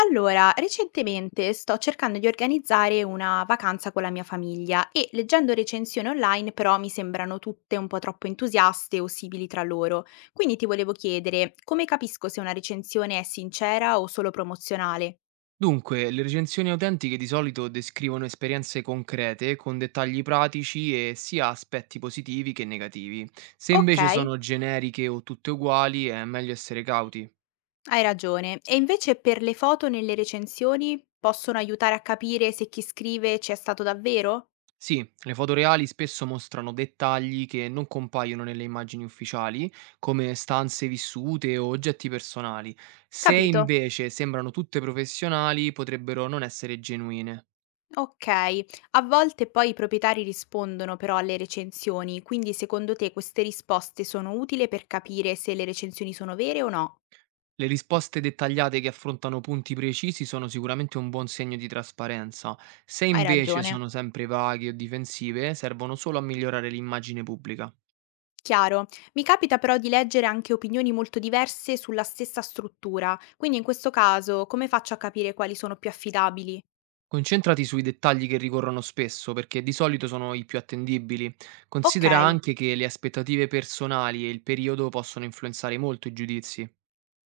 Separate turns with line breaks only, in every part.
Allora, recentemente sto cercando di organizzare una vacanza con la mia famiglia e leggendo recensioni online però mi sembrano tutte un po' troppo entusiaste o simili tra loro. Quindi ti volevo chiedere, come capisco se una recensione è sincera o solo promozionale?
Dunque, le recensioni autentiche di solito descrivono esperienze concrete con dettagli pratici e sia aspetti positivi che negativi. Se invece
Ok,
sono generiche o tutte uguali, è meglio essere cauti.
hai ragione. E invece per le foto nelle recensioni possono aiutare a capire se chi scrive ci è stato davvero?
Sì, le foto reali spesso mostrano dettagli che non compaiono nelle immagini ufficiali, come stanze vissute o oggetti personali. Se
Capito.
invece sembrano tutte professionali, potrebbero non essere genuine.
Okay, a volte poi i proprietari rispondono però alle recensioni, quindi secondo te queste risposte sono utili per capire se le recensioni sono vere o no?
Le risposte dettagliate che affrontano punti precisi sono sicuramente un buon segno di trasparenza. Se
Hai
invece
ragione.
sono sempre vaghe o difensive, servono solo a migliorare l'immagine pubblica.
Chiaro. Mi capita però di leggere anche opinioni molto diverse sulla stessa struttura, quindi in questo caso come faccio a capire quali sono più affidabili?
Concentrati sui dettagli che ricorrono spesso, perché di solito sono i più attendibili.
Ok,
Considera anche che le aspettative personali e il periodo possono influenzare molto i giudizi.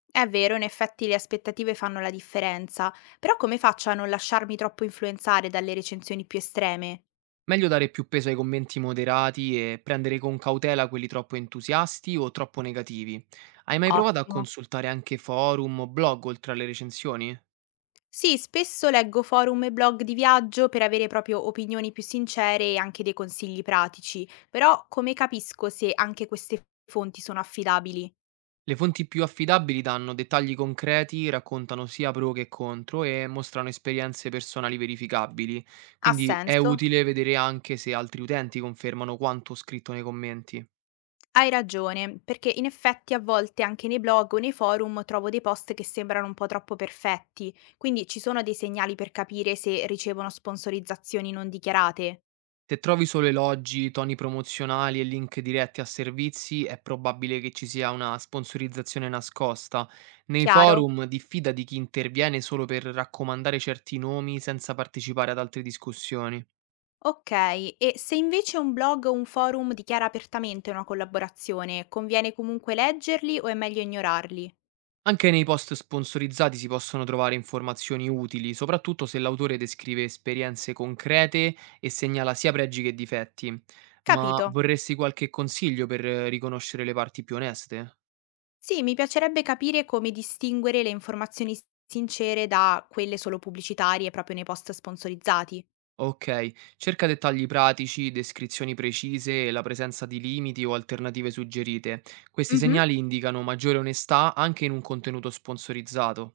è vero, in effetti le aspettative fanno la differenza, però come faccio a non lasciarmi troppo influenzare dalle recensioni più estreme?
Meglio dare più peso ai commenti moderati e prendere con cautela quelli troppo entusiasti o troppo negativi. Hai mai provato a
Ottimo.
consultare anche forum o blog oltre alle recensioni?
Sì, spesso leggo forum e blog di viaggio per avere proprio opinioni più sincere e anche dei consigli pratici, però come capisco se anche queste fonti sono affidabili?
Le fonti più affidabili danno dettagli concreti, raccontano sia pro che contro e mostrano esperienze personali verificabili,
Ha
quindi è
senso?
utile vedere anche se altri utenti confermano quanto scritto nei commenti.
Hai ragione, perché in effetti a volte anche nei blog o nei forum trovo dei post che sembrano un po' troppo perfetti, quindi ci sono dei segnali per capire se ricevono sponsorizzazioni non dichiarate.
Se trovi solo elogi, toni promozionali e link diretti a servizi, è probabile che ci sia una sponsorizzazione nascosta. Nei
Chiaro?
forum diffida di chi interviene solo per raccomandare certi nomi senza partecipare ad altre discussioni.
Okay, e se invece un blog o un forum dichiara apertamente una collaborazione, conviene comunque leggerli o è meglio ignorarli?
Anche nei post sponsorizzati si possono trovare informazioni utili, soprattutto se l'autore descrive esperienze concrete e segnala sia pregi che difetti. Ma
Capito.
vorresti qualche consiglio per riconoscere le parti più oneste?
Sì, mi piacerebbe capire come distinguere le informazioni sincere da quelle solo pubblicitarie proprio nei post sponsorizzati.
Okay, cerca dettagli pratici, descrizioni precise e la presenza di limiti o alternative suggerite. Questi
Mhm.
segnali indicano maggiore onestà anche in un contenuto sponsorizzato.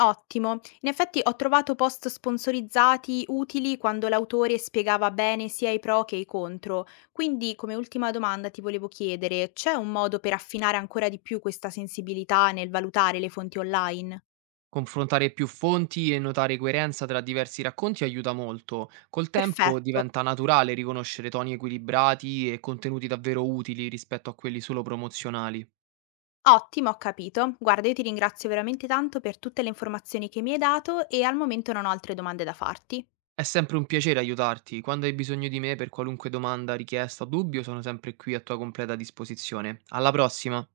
Ottimo. In effetti ho trovato post sponsorizzati utili quando l'autore spiegava bene sia i pro che i contro. Quindi, come ultima domanda, ti volevo chiedere, c'è un modo per affinare ancora di più questa sensibilità nel valutare le fonti online?
Confrontare più fonti e notare coerenza tra diversi racconti aiuta molto. Col tempo
Perfetto.
diventa naturale riconoscere toni equilibrati e contenuti davvero utili rispetto a quelli solo promozionali.
Ottimo, ho capito. Guarda, io ti ringrazio veramente tanto per tutte le informazioni che mi hai dato e al momento non ho altre domande da farti.
È sempre un piacere aiutarti. Quando hai bisogno di me per qualunque domanda, richiesta o dubbio, sono sempre qui a tua completa disposizione. Alla prossima!